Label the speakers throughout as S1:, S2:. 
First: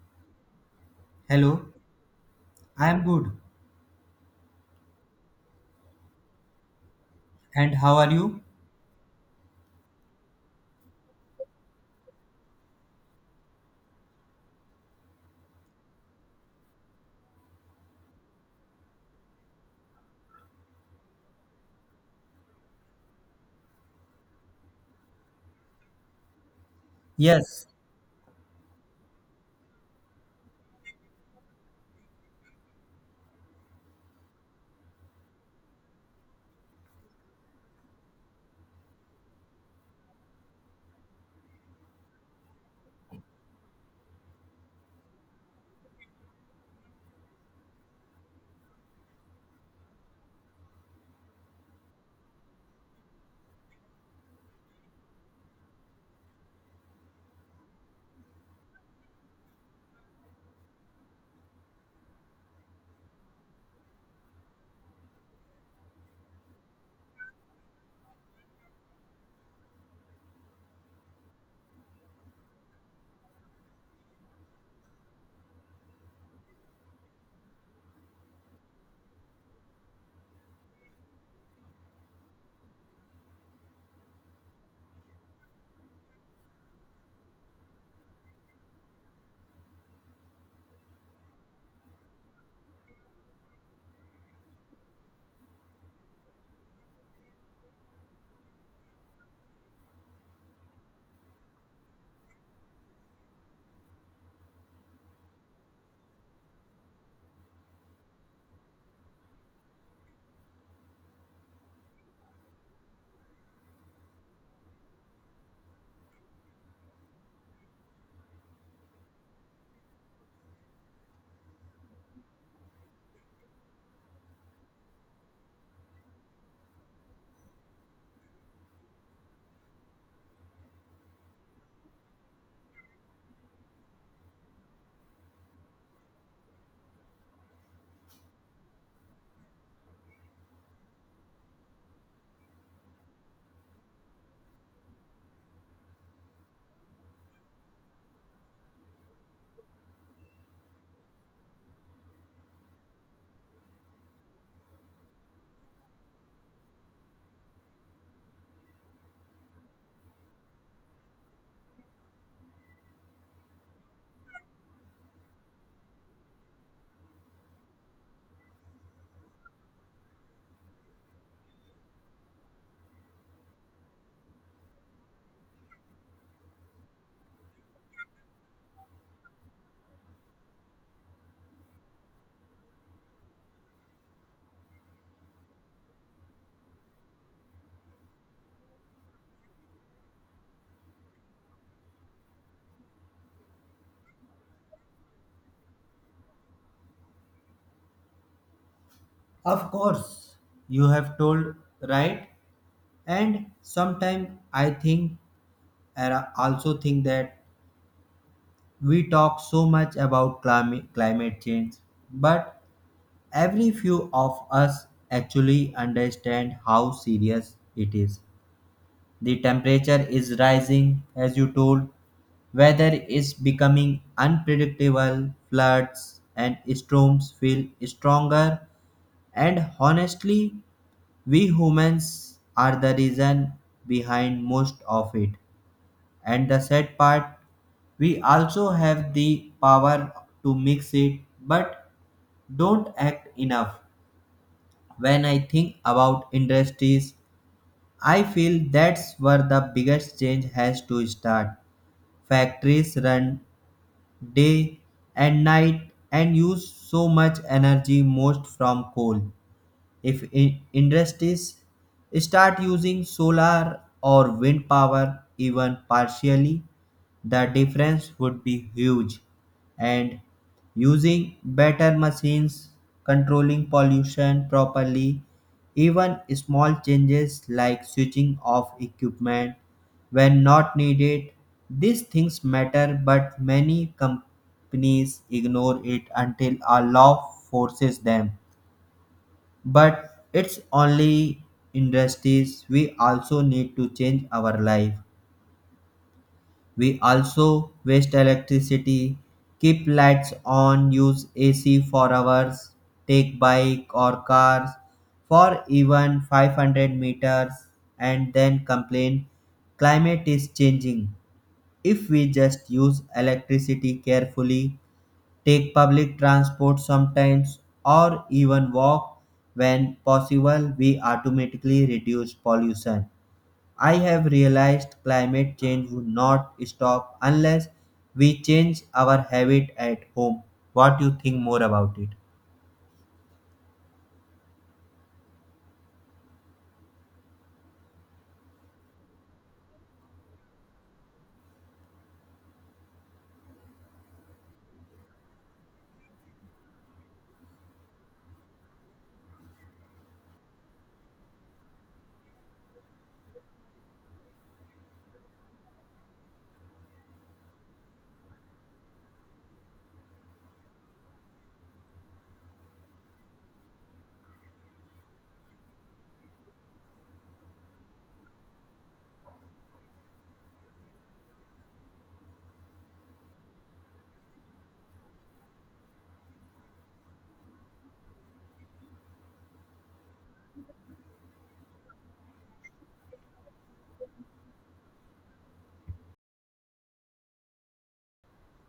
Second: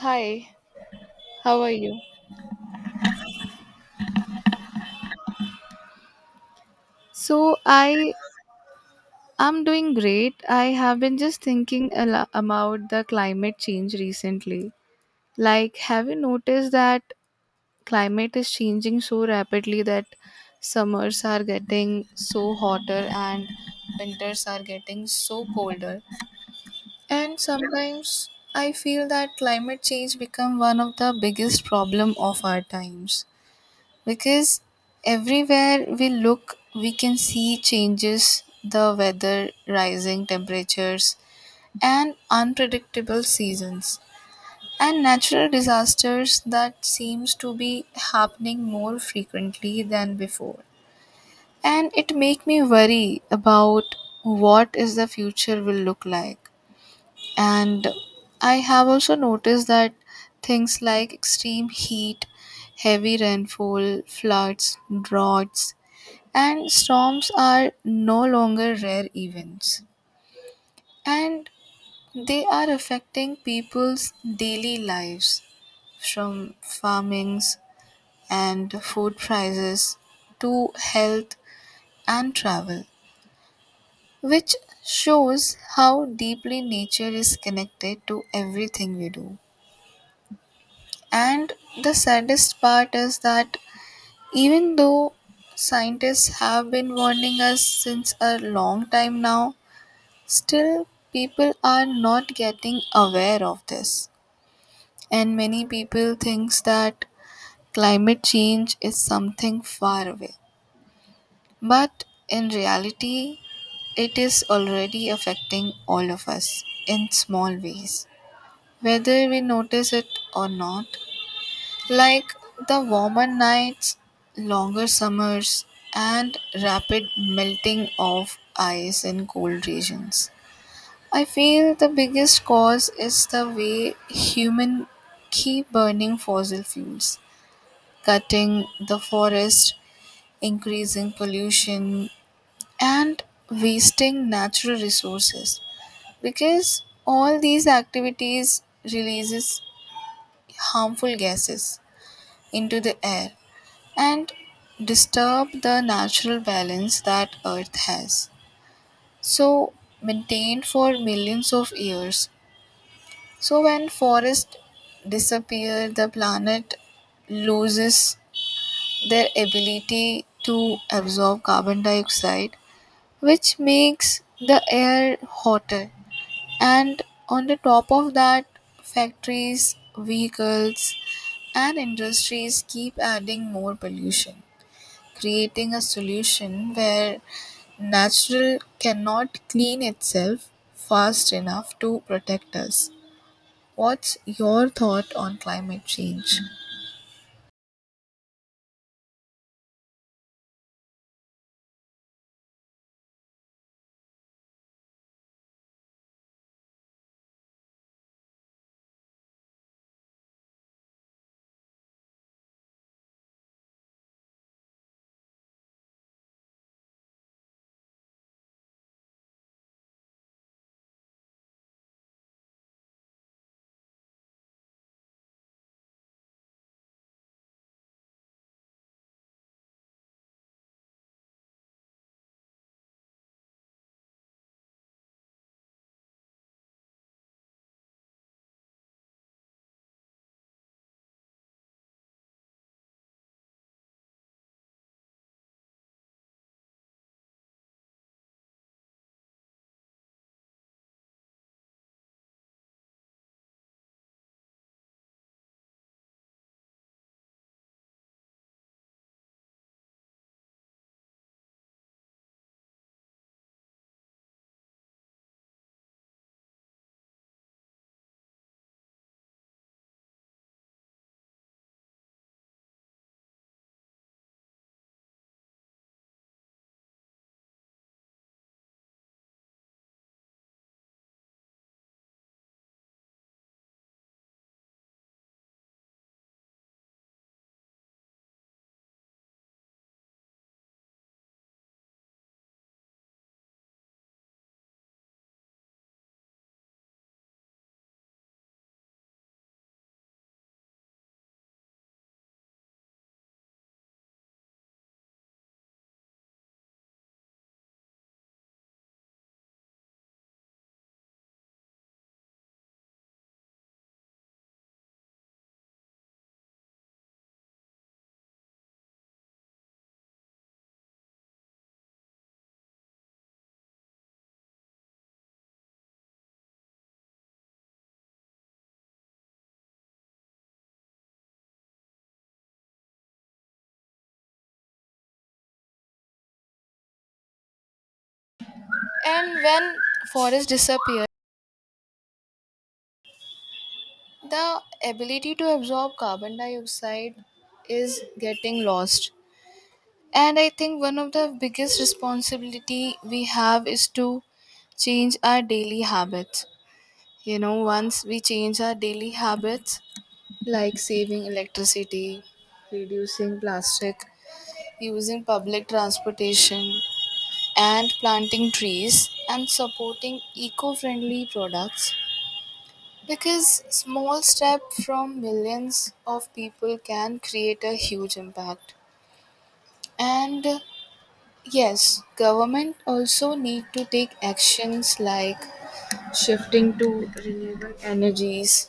S1: Hi, how
S2: Hello,
S1: are you?
S2: I am good.
S1: So
S2: And how are
S1: I
S2: you?
S1: am doing great. I have been just thinking about the climate change recently. Like, have you noticed that climate is changing so rapidly that summers are getting so hotter and winters are getting so colder? And
S2: Yes,
S1: sometimes I feel that climate change become one of the biggest problem of our times, because everywhere we look we can see changes, the weather, rising temperatures and unpredictable seasons and natural disasters that seems to be happening more frequently than before, and it make me worry about what is the future will look like. And I have also noticed that things like extreme heat, heavy rainfall, floods, droughts, and storms are no longer rare events. And they are affecting people's daily lives, from farmings and food prices to health and travel, which shows how deeply nature is connected to everything we do. And the saddest part is that even though scientists have been warning us since a long time now, still, people are not getting aware of this, and many people thinks that climate change is something far away. But in reality, it is already affecting all of us in small ways, whether we notice it or not. Like the warmer nights, longer summers, and rapid melting of ice in cold regions. I feel the biggest cause is the way human keep burning fossil fuels, cutting the forest, increasing pollution, and wasting natural resources. Because all these activities releases harmful gases into the air and disturb the natural balance that earth has. So maintained for millions of years, so when forests disappear, the planet loses their ability to absorb carbon dioxide, which makes the air hotter. And on the top of that, factories, vehicles, and industries keep adding more pollution, creating a solution where natural cannot clean itself fast enough to protect us. What's your thought on climate change?
S2: of course. You have told right. And sometimes I also think that we talk so much about climate change, but every few of us actually understand how serious it is. The temperature is rising, as you told. Weather is becoming unpredictable. Floods and storms feel stronger. And honestly, we humans are the reason behind most of it. And the sad part, we also have the power to mix it but don't act enough. When I think about industries, I feel that's where the biggest change has to start. Factories run day and night and use so much energy, most from coal. If I- Industries start using solar or wind power even partially, the difference would be huge, and using better machines, controlling pollution properly, even small changes like switching off equipment when not needed, these things matter, but many companies ignore it until a law forces them. But it's only industries. We also need to change our life. We also waste electricity, keep lights on, use AC for hours, take bike or cars for even 500 meters, and then complain climate is changing. If we just use electricity carefully, take public transport sometimes, or even walk when possible, we automatically reduce pollution. I have realized climate change would not stop unless we change our habit at home. What do you think more about it?
S1: And when forests disappear, the ability to absorb carbon dioxide is getting lost. And I think one of the biggest responsibility we have is to change our daily habits. You know, once we change our daily habits, like saving electricity, reducing plastic, using public transportation, and planting trees and supporting eco-friendly products, because small step from millions of people can create a huge impact. And yes, government also need to take actions like shifting to renewable energies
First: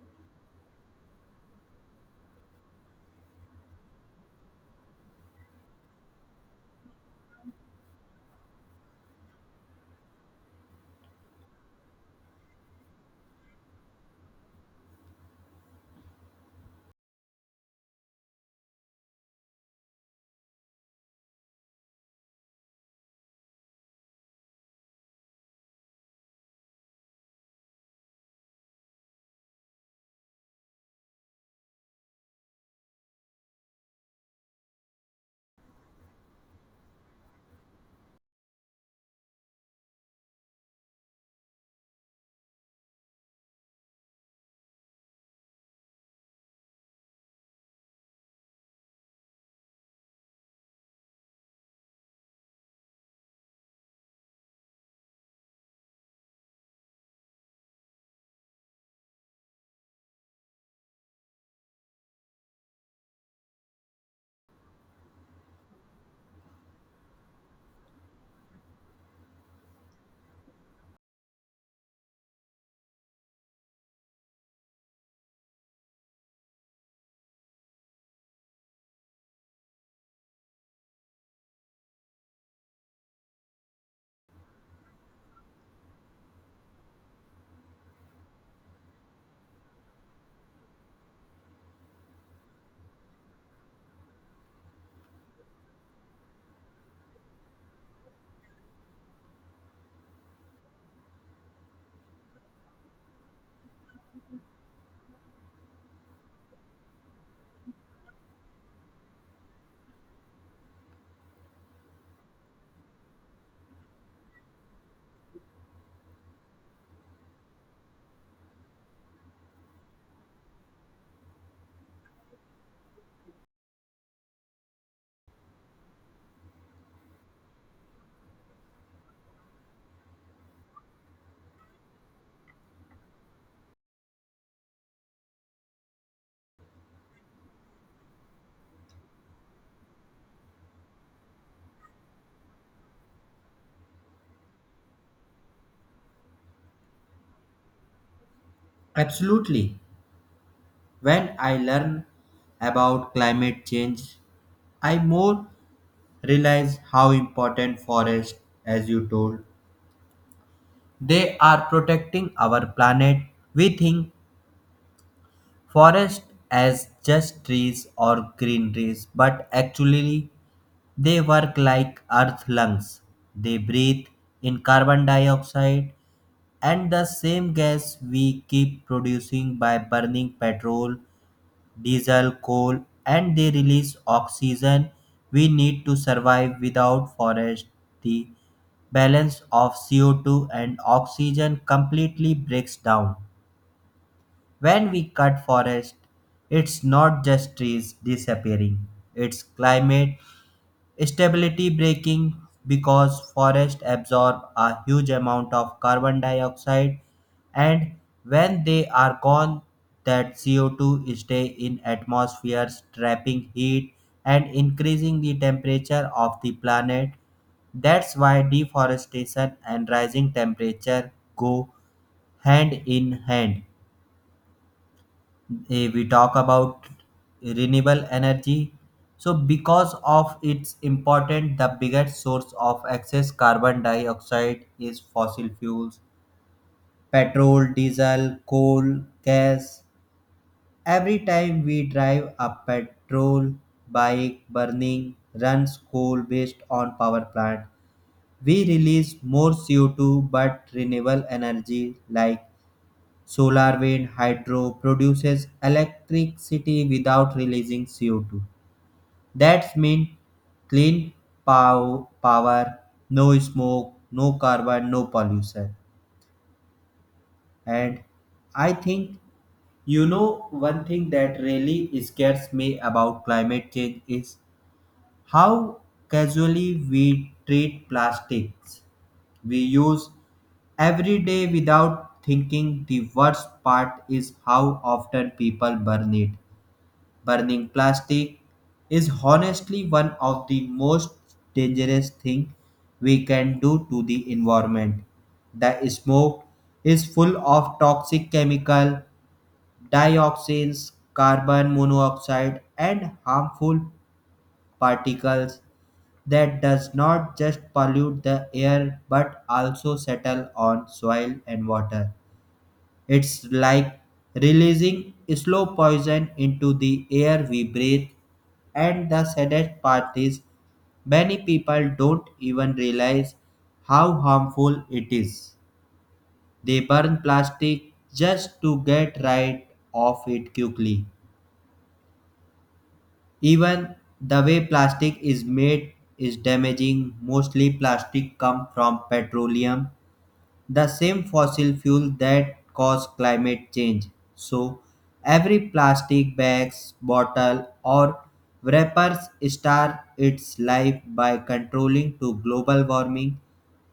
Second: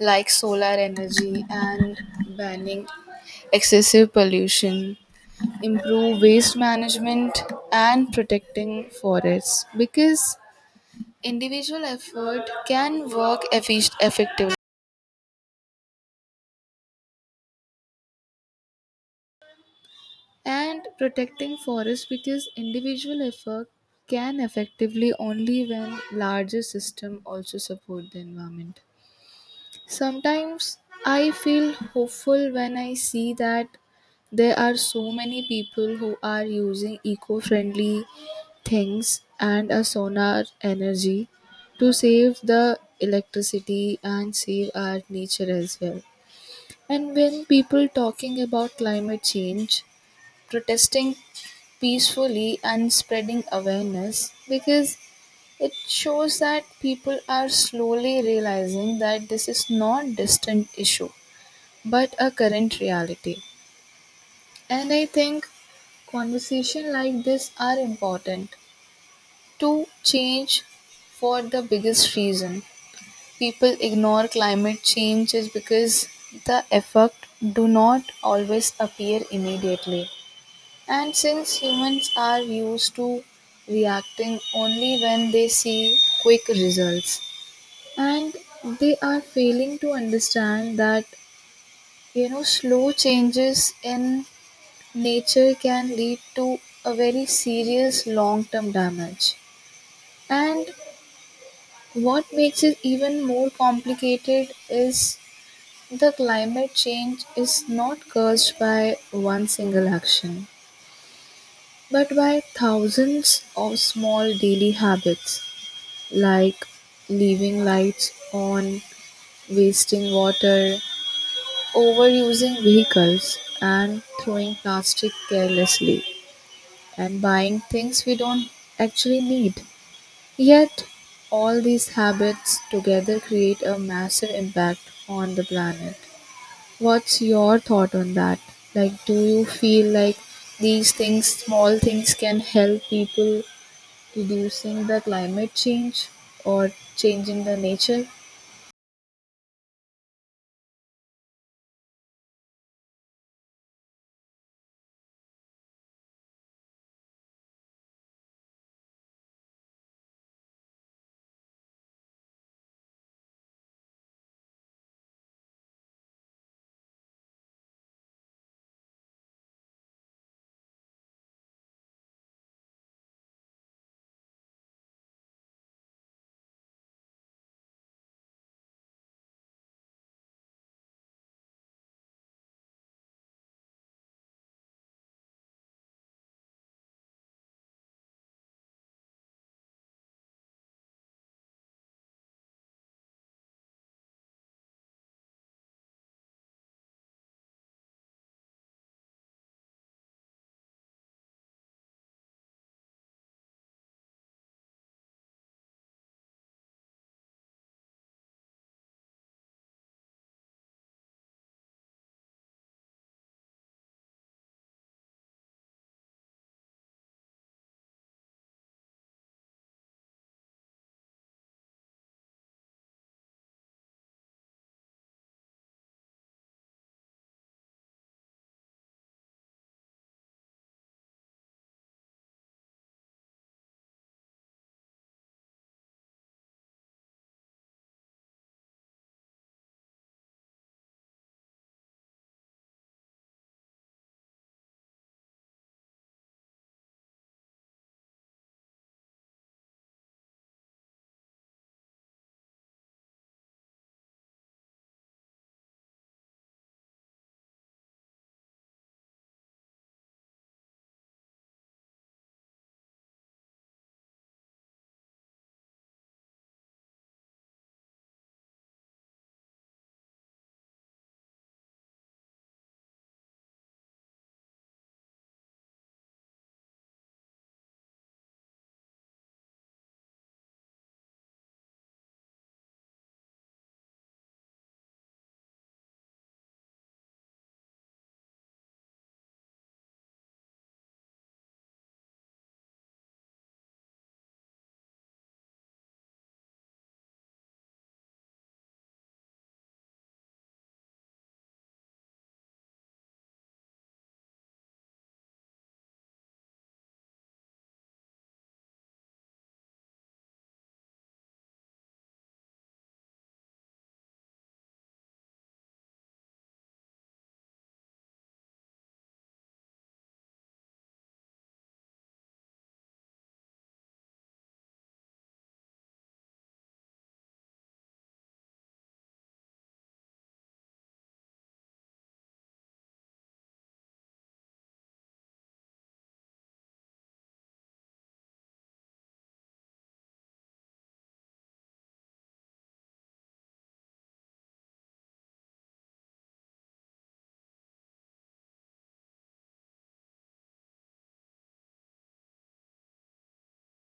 S1: like solar energy and banning excessive pollution, improve waste management, and protecting forests, because individual effort can work effectively and protecting forests because individual effort can effectively only when larger system also support the environment. Sometimes I feel hopeful when I see that there are so many people who are using eco-friendly things and a solar energy to save the electricity and save our nature as well. And when people talking about climate change, protesting peacefully and spreading awareness, because it shows that people are slowly realizing that this is not distant issue but a current reality. And I think conversation like this are important to change, for the biggest reason people ignore climate change is because the effect do not always appear immediately, and since humans are used to reacting only when they see quick results, and they are failing to understand that, slow changes in nature can lead to a very serious long term damage. And what makes it even more complicated is the climate change is not caused by one single action, but by thousands of small daily habits, like leaving lights on, wasting water, overusing vehicles, and throwing plastic carelessly, and buying things we don't actually need. Yet, all these habits together create a massive impact on the planet. What's your thought on that? Like, do you feel like these things, small things, can help people reducing the climate change or changing the nature?
S2: Absolutely. When I learn about climate change, I more realize how important forests, as you told, they are protecting our planet. We think forest as just trees or greeneries, but actually they work like earth lungs. They breathe in carbon dioxide, and the same gas we keep producing by burning petrol, diesel, coal, and they release oxygen we need to survive. Without forest, the balance of CO2 and oxygen completely breaks down. When we cut forest, it's not just trees disappearing, it's climate stability breaking, because forests absorb a huge amount of carbon dioxide, and when they are gone, that CO2 stay in atmospheres, trapping heat and increasing the temperature of the planet. That's why deforestation and rising temperature go hand in hand. We talk about renewable energy, so because of its important, the biggest source of excess carbon dioxide is fossil fuels, petrol, diesel, coal, gas. Every time we drive a petrol bike, burning, runs coal based on power plant, we release more CO2. But renewable energy like solar, wind, hydro produces electricity without releasing CO2. That's mean clean power, no smoke, no carbon, no pollution. And I think, you know, one thing that really scares me about climate change is how casually we treat plastics. We use every day without thinking. The worst part is how often people burn it. Burning plastic is honestly one of the most dangerous thing we can do to the environment. The smoke is full of toxic chemical, dioxins, carbon monoxide, and harmful particles that does not just pollute the air but also settle on soil and water. It's like releasing slow poison into the air we breathe. And the saddest part is, many people don't even realize how harmful it is. They burn plastic just to get rid of it quickly. Even the way plastic is made is damaging. Mostly plastic come from petroleum, the same fossil fuel that caused climate change. So, every plastic bag, bottle, or wrappers start its life by controlling to global warming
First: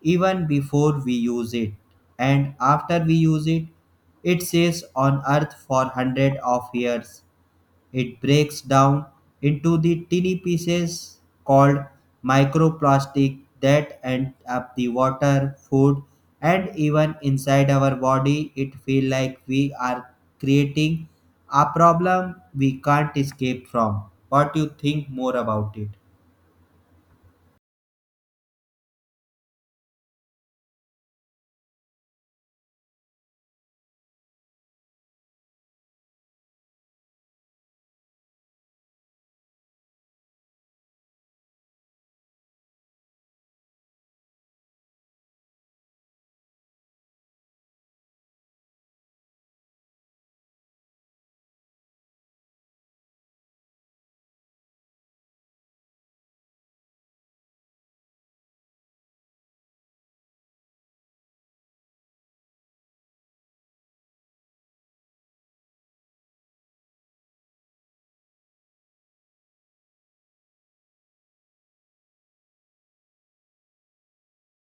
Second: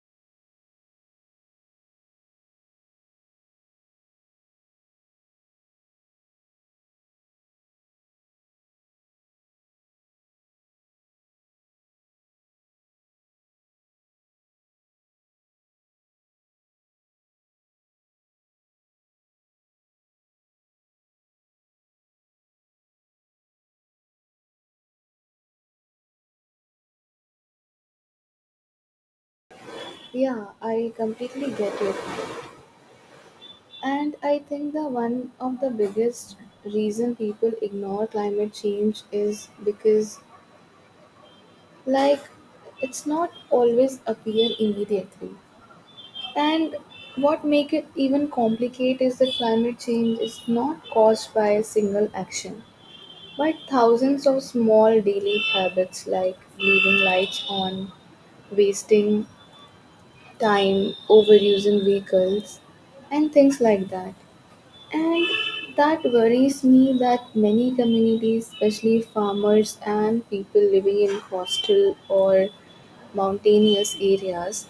S2: even before we use it. And after we use it, it stays on Earth for hundreds of years. It breaks down into the tiny pieces called microplastic that end up the water, food, and even inside our body. It feels like we are creating a problem we can't escape from. What do you think more about it?
S1: Yeah, I completely get it. And I think the one of the biggest reason people ignore climate change is because, like, it's not always appear immediately. And what make it even complicate is that climate change is not caused by a single action, but thousands of small daily habits, like leaving lights on, wasting time, overusing vehicles, and things like that. And that worries me that many communities, especially farmers and people living in coastal or mountainous areas,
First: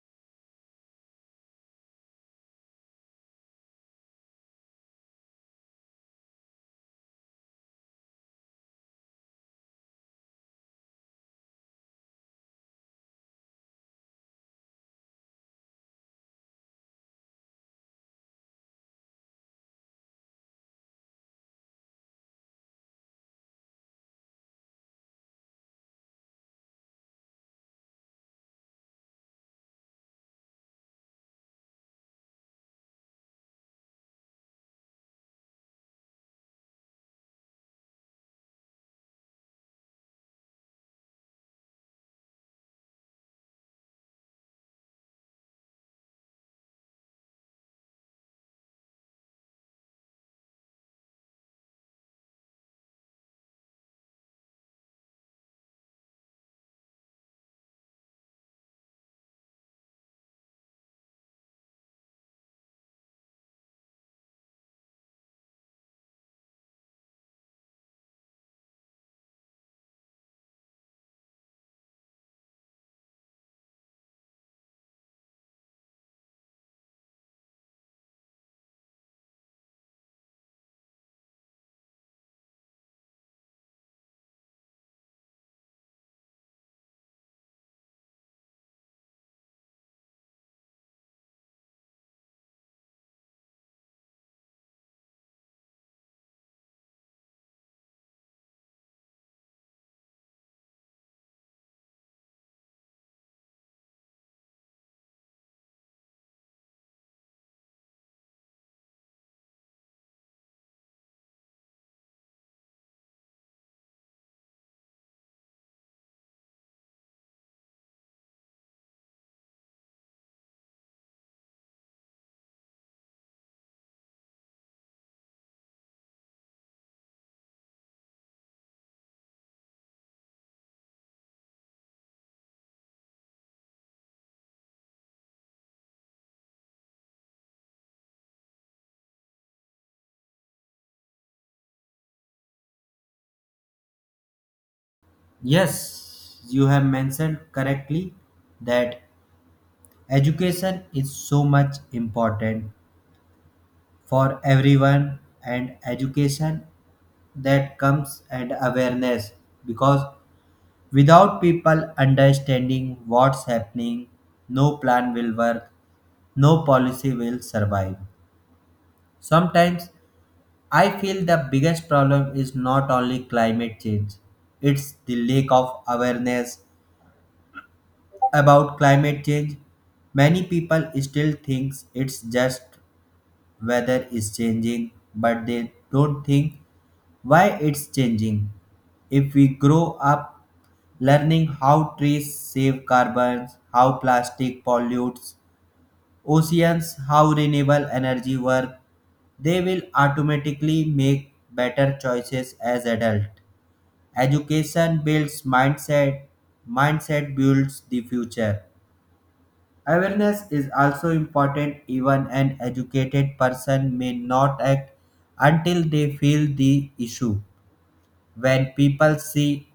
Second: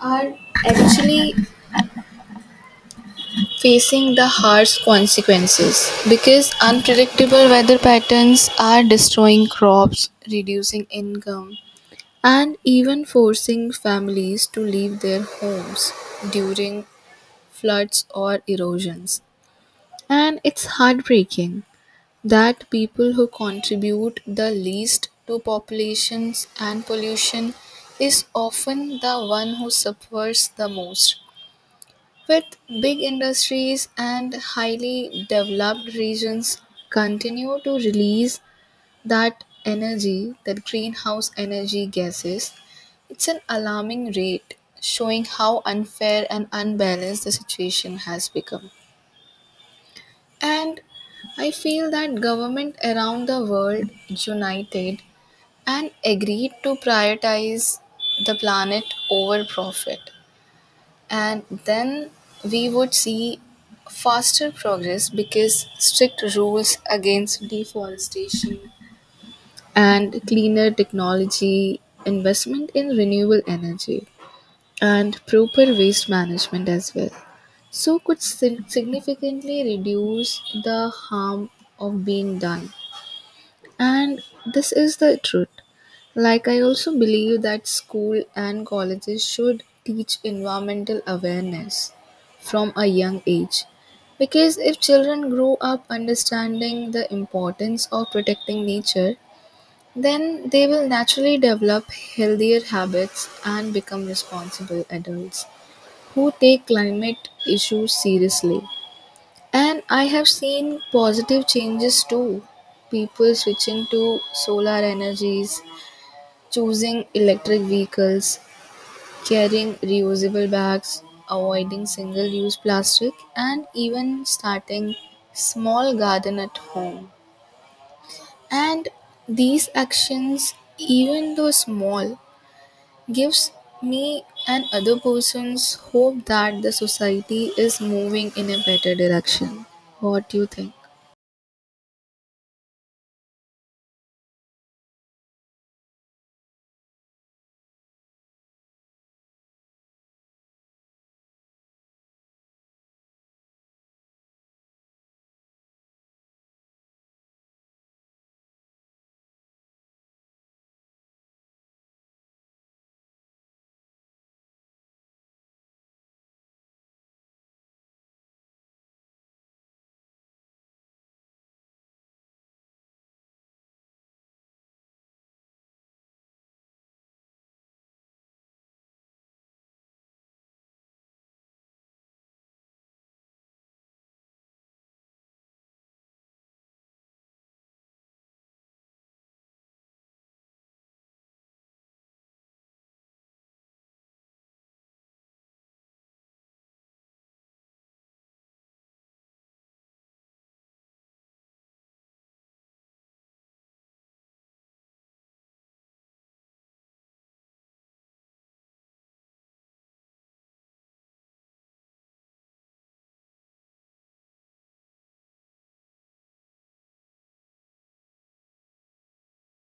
S1: are actually facing the harsh consequences, because unpredictable weather patterns are destroying crops, reducing income, and even forcing families to leave their homes during floods or erosions. And it's heartbreaking that people who contribute the least to populations and pollution is often the one who suffers the most, with big industries and highly developed regions continue to release that energy, that greenhouse energy gases, it's an alarming rate, showing how unfair and unbalanced the situation has become. And I feel that government around the world united and agreed to prioritize the planet over profit, and then we would see faster progress, because strict rules against deforestation and cleaner technology, investment in renewable energy, and proper waste management as well, so could significantly reduce the harm of being done. And this is the truth. Like, I also believe that school and colleges should teach environmental awareness from a young age. Because if children grow up understanding the importance of protecting nature, then they will naturally develop healthier habits and become responsible adults who take climate issues seriously. And I have seen positive changes too. People switching to solar energies, choosing electric vehicles, carrying reusable bags, avoiding single use plastic, and even starting small garden at home. And these actions, even though small, gives me and other persons hope that the society is moving in a better direction. What do you think?
S2: Yes, you have mentioned correctly that education is so much important for everyone, and education that comes and awareness, because without people understanding what's happening, no plan will work, no policy will survive. Sometimes I feel the biggest problem is not only climate change, it's the lack of awareness about climate change. Many people still thinks it's just weather is changing, but they don't think why it's changing. If we grow up learning how trees save carbon, how plastic pollutes oceans, how renewable energy works, they will automatically make better choices as adults. Education builds mindset, mindset builds the future. Awareness is also important. Even an educated person may not act until they feel the issue. When people see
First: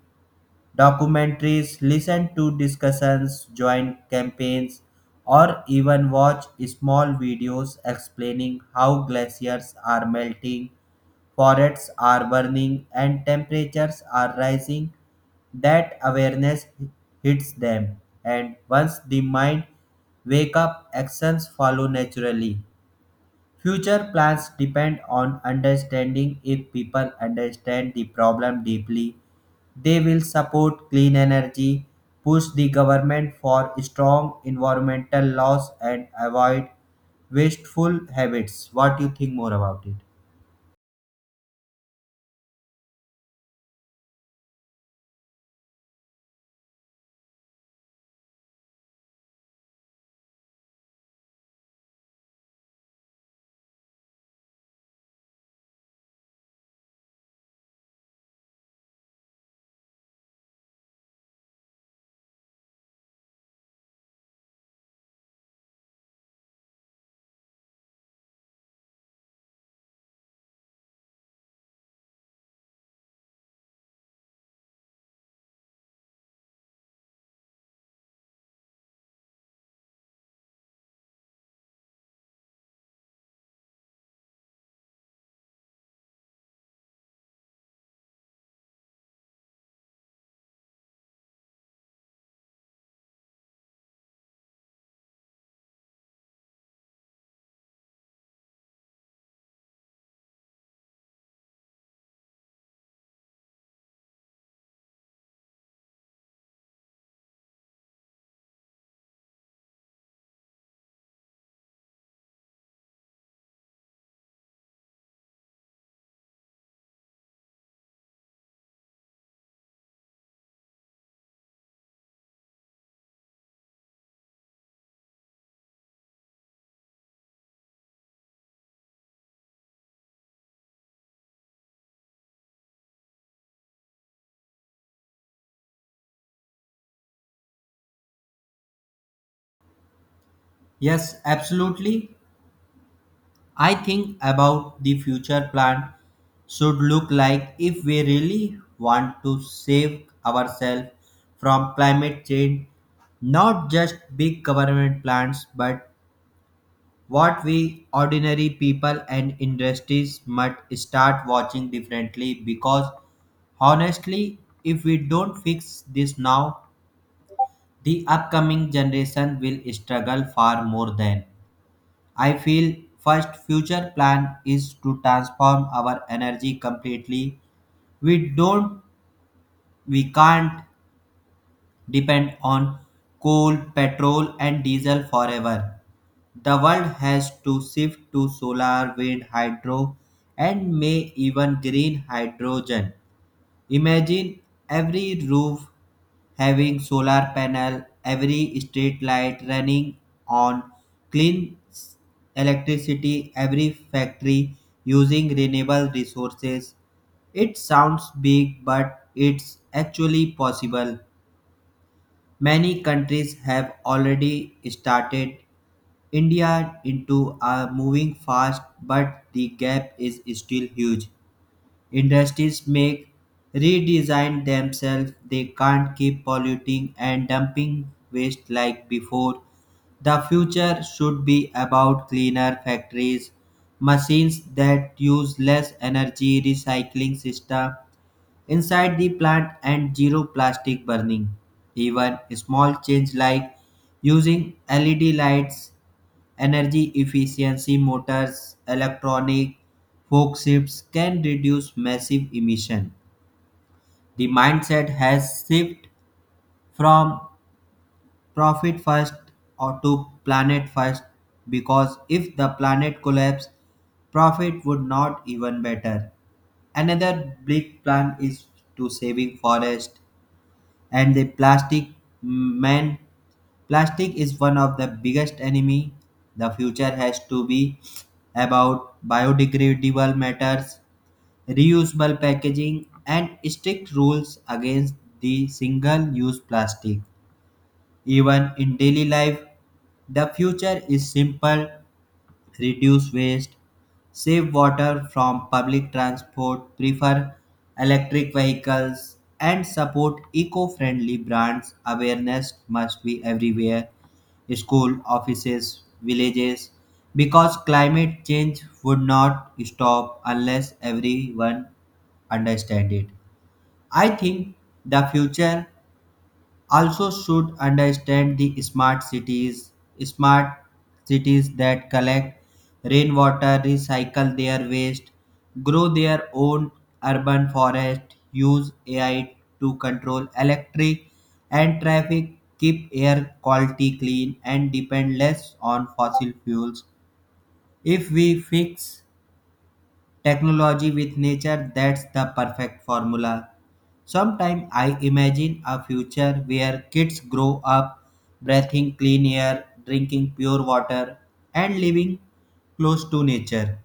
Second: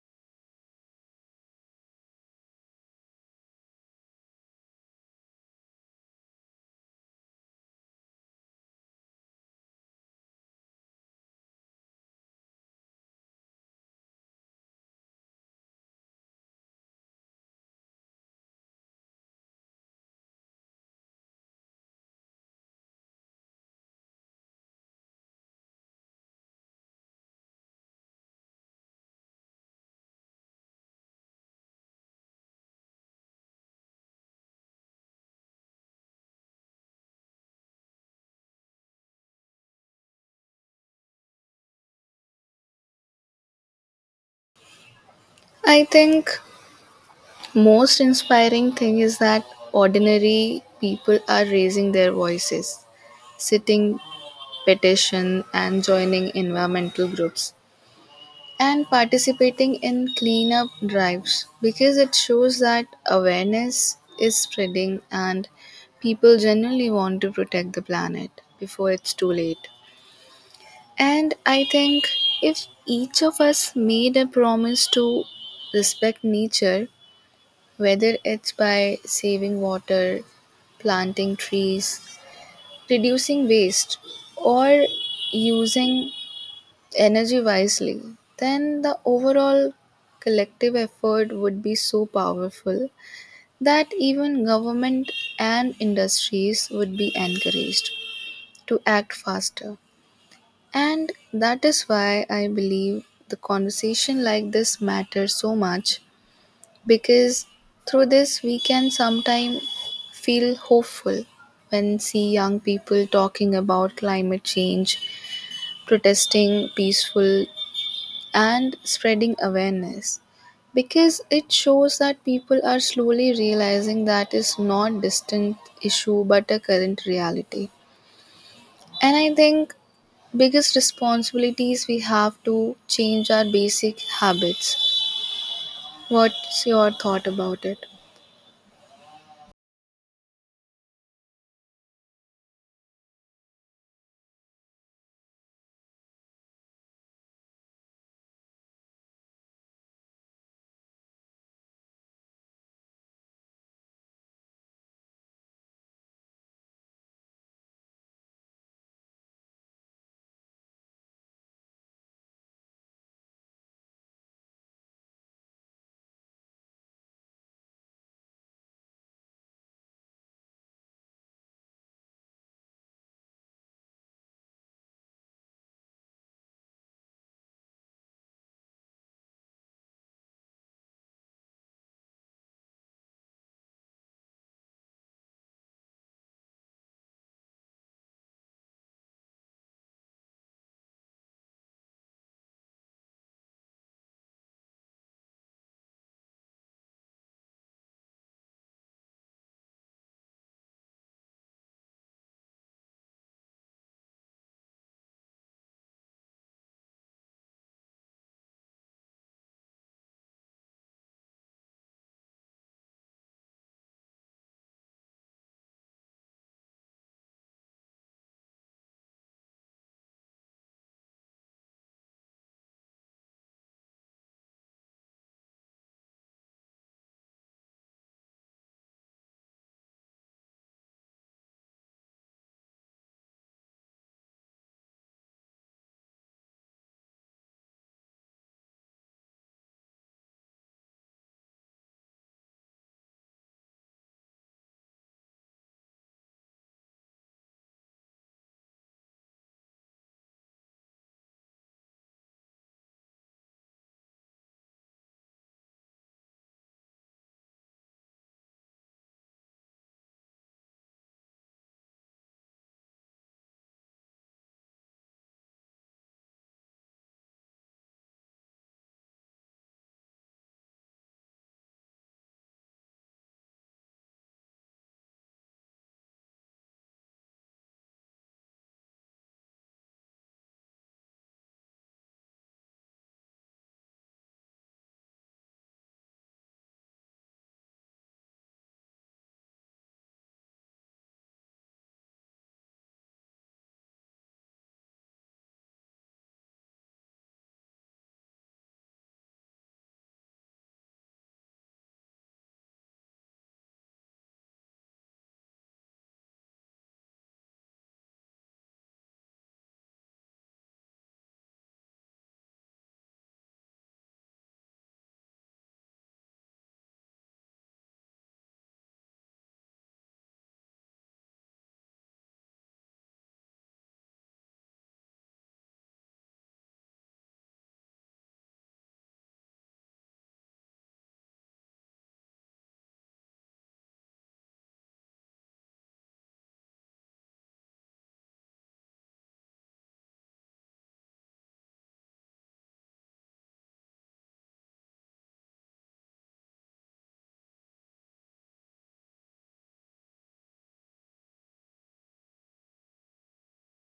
S2: documentaries, listen to discussions, join campaigns, or even watch small videos explaining how glaciers are melting, forests are burning, and temperatures are rising, that awareness hits them, and once the mind wake up, actions follow naturally. Future plans depend on understanding. If people understand the problem deeply, they will support clean energy, push the government for strong environmental laws, and avoid wasteful habits. What do you think more about it?
S1: I think most inspiring thing is that ordinary people are raising their voices, sitting petition and joining environmental groups and participating in cleanup drives, because it shows that awareness is spreading and people generally want to protect the planet before it's too late. And I think if each of us made a promise to respect nature, whether it's by saving water, planting trees, reducing waste, or using energy wisely, then the overall collective effort would be so powerful that even government and industries would be encouraged to act faster. And that is why I believe the conversation like this matters so much, because through this we can sometimes feel hopeful when see young people talking about climate change, protesting peaceful and spreading awareness, because it shows that people are slowly realizing that is not distant issue but a current reality. And I think biggest responsibilities we have to change our basic habits. What's your thought about it?
S2: Yes, absolutely. I think about the future plan should look like if we really want to save ourselves from climate change, not just big government plans, but what we ordinary people and industries must start watching differently, because honestly, if we don't fix this now, the upcoming generation will struggle far more than. I feel first future plan is to transform our energy completely. We don't we can't depend on coal, petrol, and diesel forever. The world has to shift to solar, wind, hydro, and may even green hydrogen. Imagine every roof having solar panel, every street light running on clean electricity, every factory using renewable resources. It sounds big, but it's actually possible. Many countries have already started. India into are moving fast, but the gap is still huge. Industries make redesign themselves. They can't keep polluting and dumping waste like before. The future should be about cleaner factories, machines that use less energy, recycling system inside the plant, and zero plastic burning. Even small change like using LED lights, energy efficiency motors, electronic forklifts can reduce massive emission. The mindset has shifted from profit first or to planet first, because if the planet collapsed, profit would not even matter. Another big plan is to saving forest and the plastic man. Plastic is one of the biggest enemy. The future has to be about biodegradable matters, reusable packaging, and strict rules against the single-use plastic. Even in daily life, the future is simple, reduce waste, save water, from public transport, prefer electric vehicles, and support eco friendly brands. Awareness must be everywhere, school, offices, villages, because climate change would not stop unless everyone understands it. I think the future also should understand the smart cities, smart cities that collect rainwater, recycle their waste, grow their own urban forest, use AI to control electric and traffic, keep air quality clean, and depend less on fossil fuels. If we fix technology with nature, that's the perfect formula. Sometimes I imagine a future where kids grow up breathing clean air, drinking pure water, and living close to nature.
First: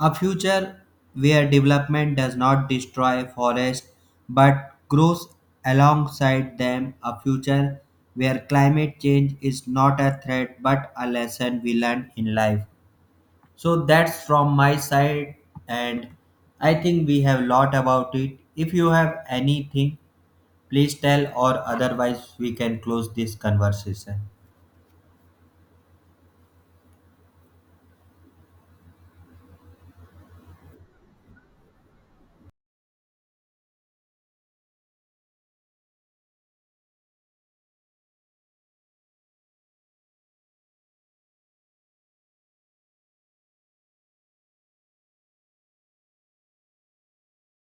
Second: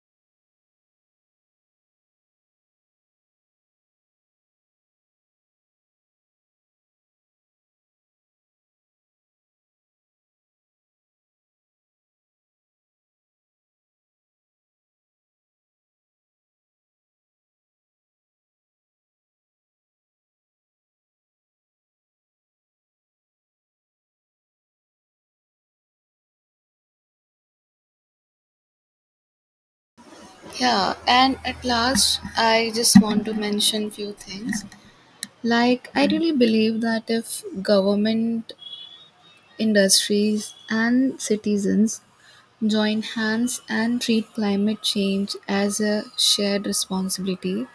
S2: A future where development does not destroy forests but grows alongside them. A future where climate change is not a threat but a lesson we learn in life. So that's from my side, and I think we have lot about it. If you have anything, please tell, or otherwise, we can close this conversation.
S1: Yeah, and at last, I just want to mention few things. Like, I really believe that if government, industries, and citizens join hands and treat climate change as a shared responsibility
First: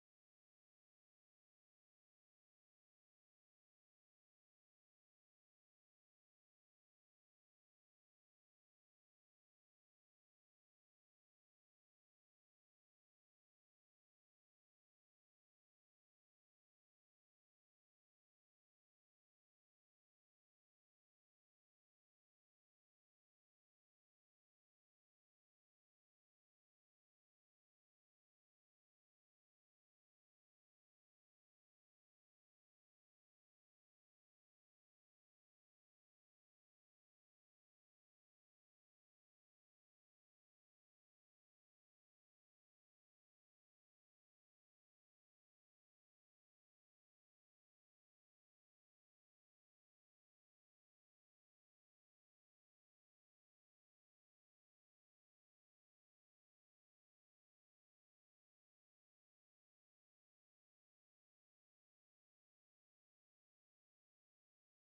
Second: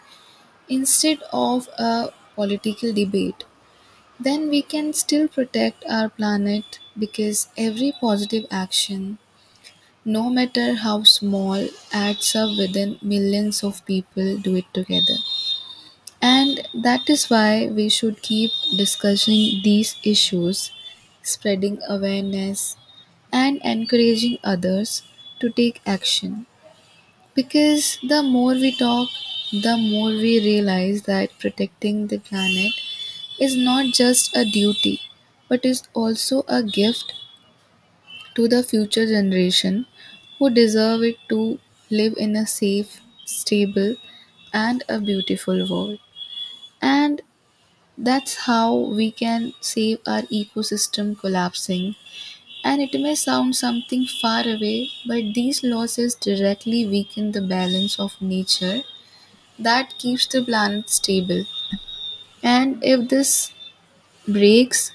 S1: instead of a political debate, then we can still protect our planet, because every positive action, no matter how small, adds up within millions of people do it together. And that is why we should keep discussing these issues, spreading awareness, and encouraging others to take action. Because the more we talk, the more we realize that protecting the planet is not just a duty, but is also a gift to the future generation who deserve it to live in a safe, stable, and a beautiful world. And that's how we can save our ecosystem collapsing. And it may sound something far away, but these losses directly weaken the balance of nature that keeps the planet stable. And if this breaks,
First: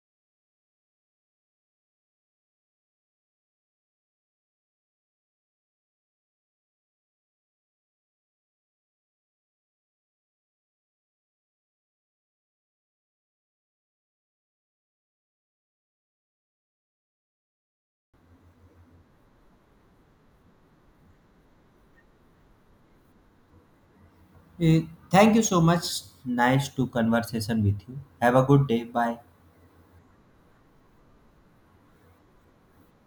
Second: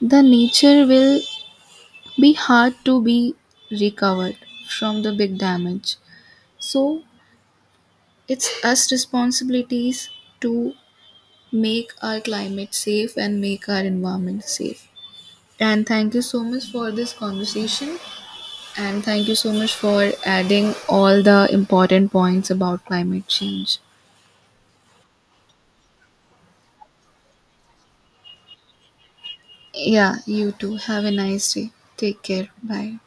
S1: the nature will be hard to be recovered from the big damage. So it's us responsibilities to make our climate safe and make our environment safe. And thank you so much for this conversation. And thank you so much for adding all the important points about climate change.
S2: Eh, Thank you so much. Nice to conversation with you. Have a good day. Bye.
S1: Yeah, you too. Have a nice day. Take care. Bye.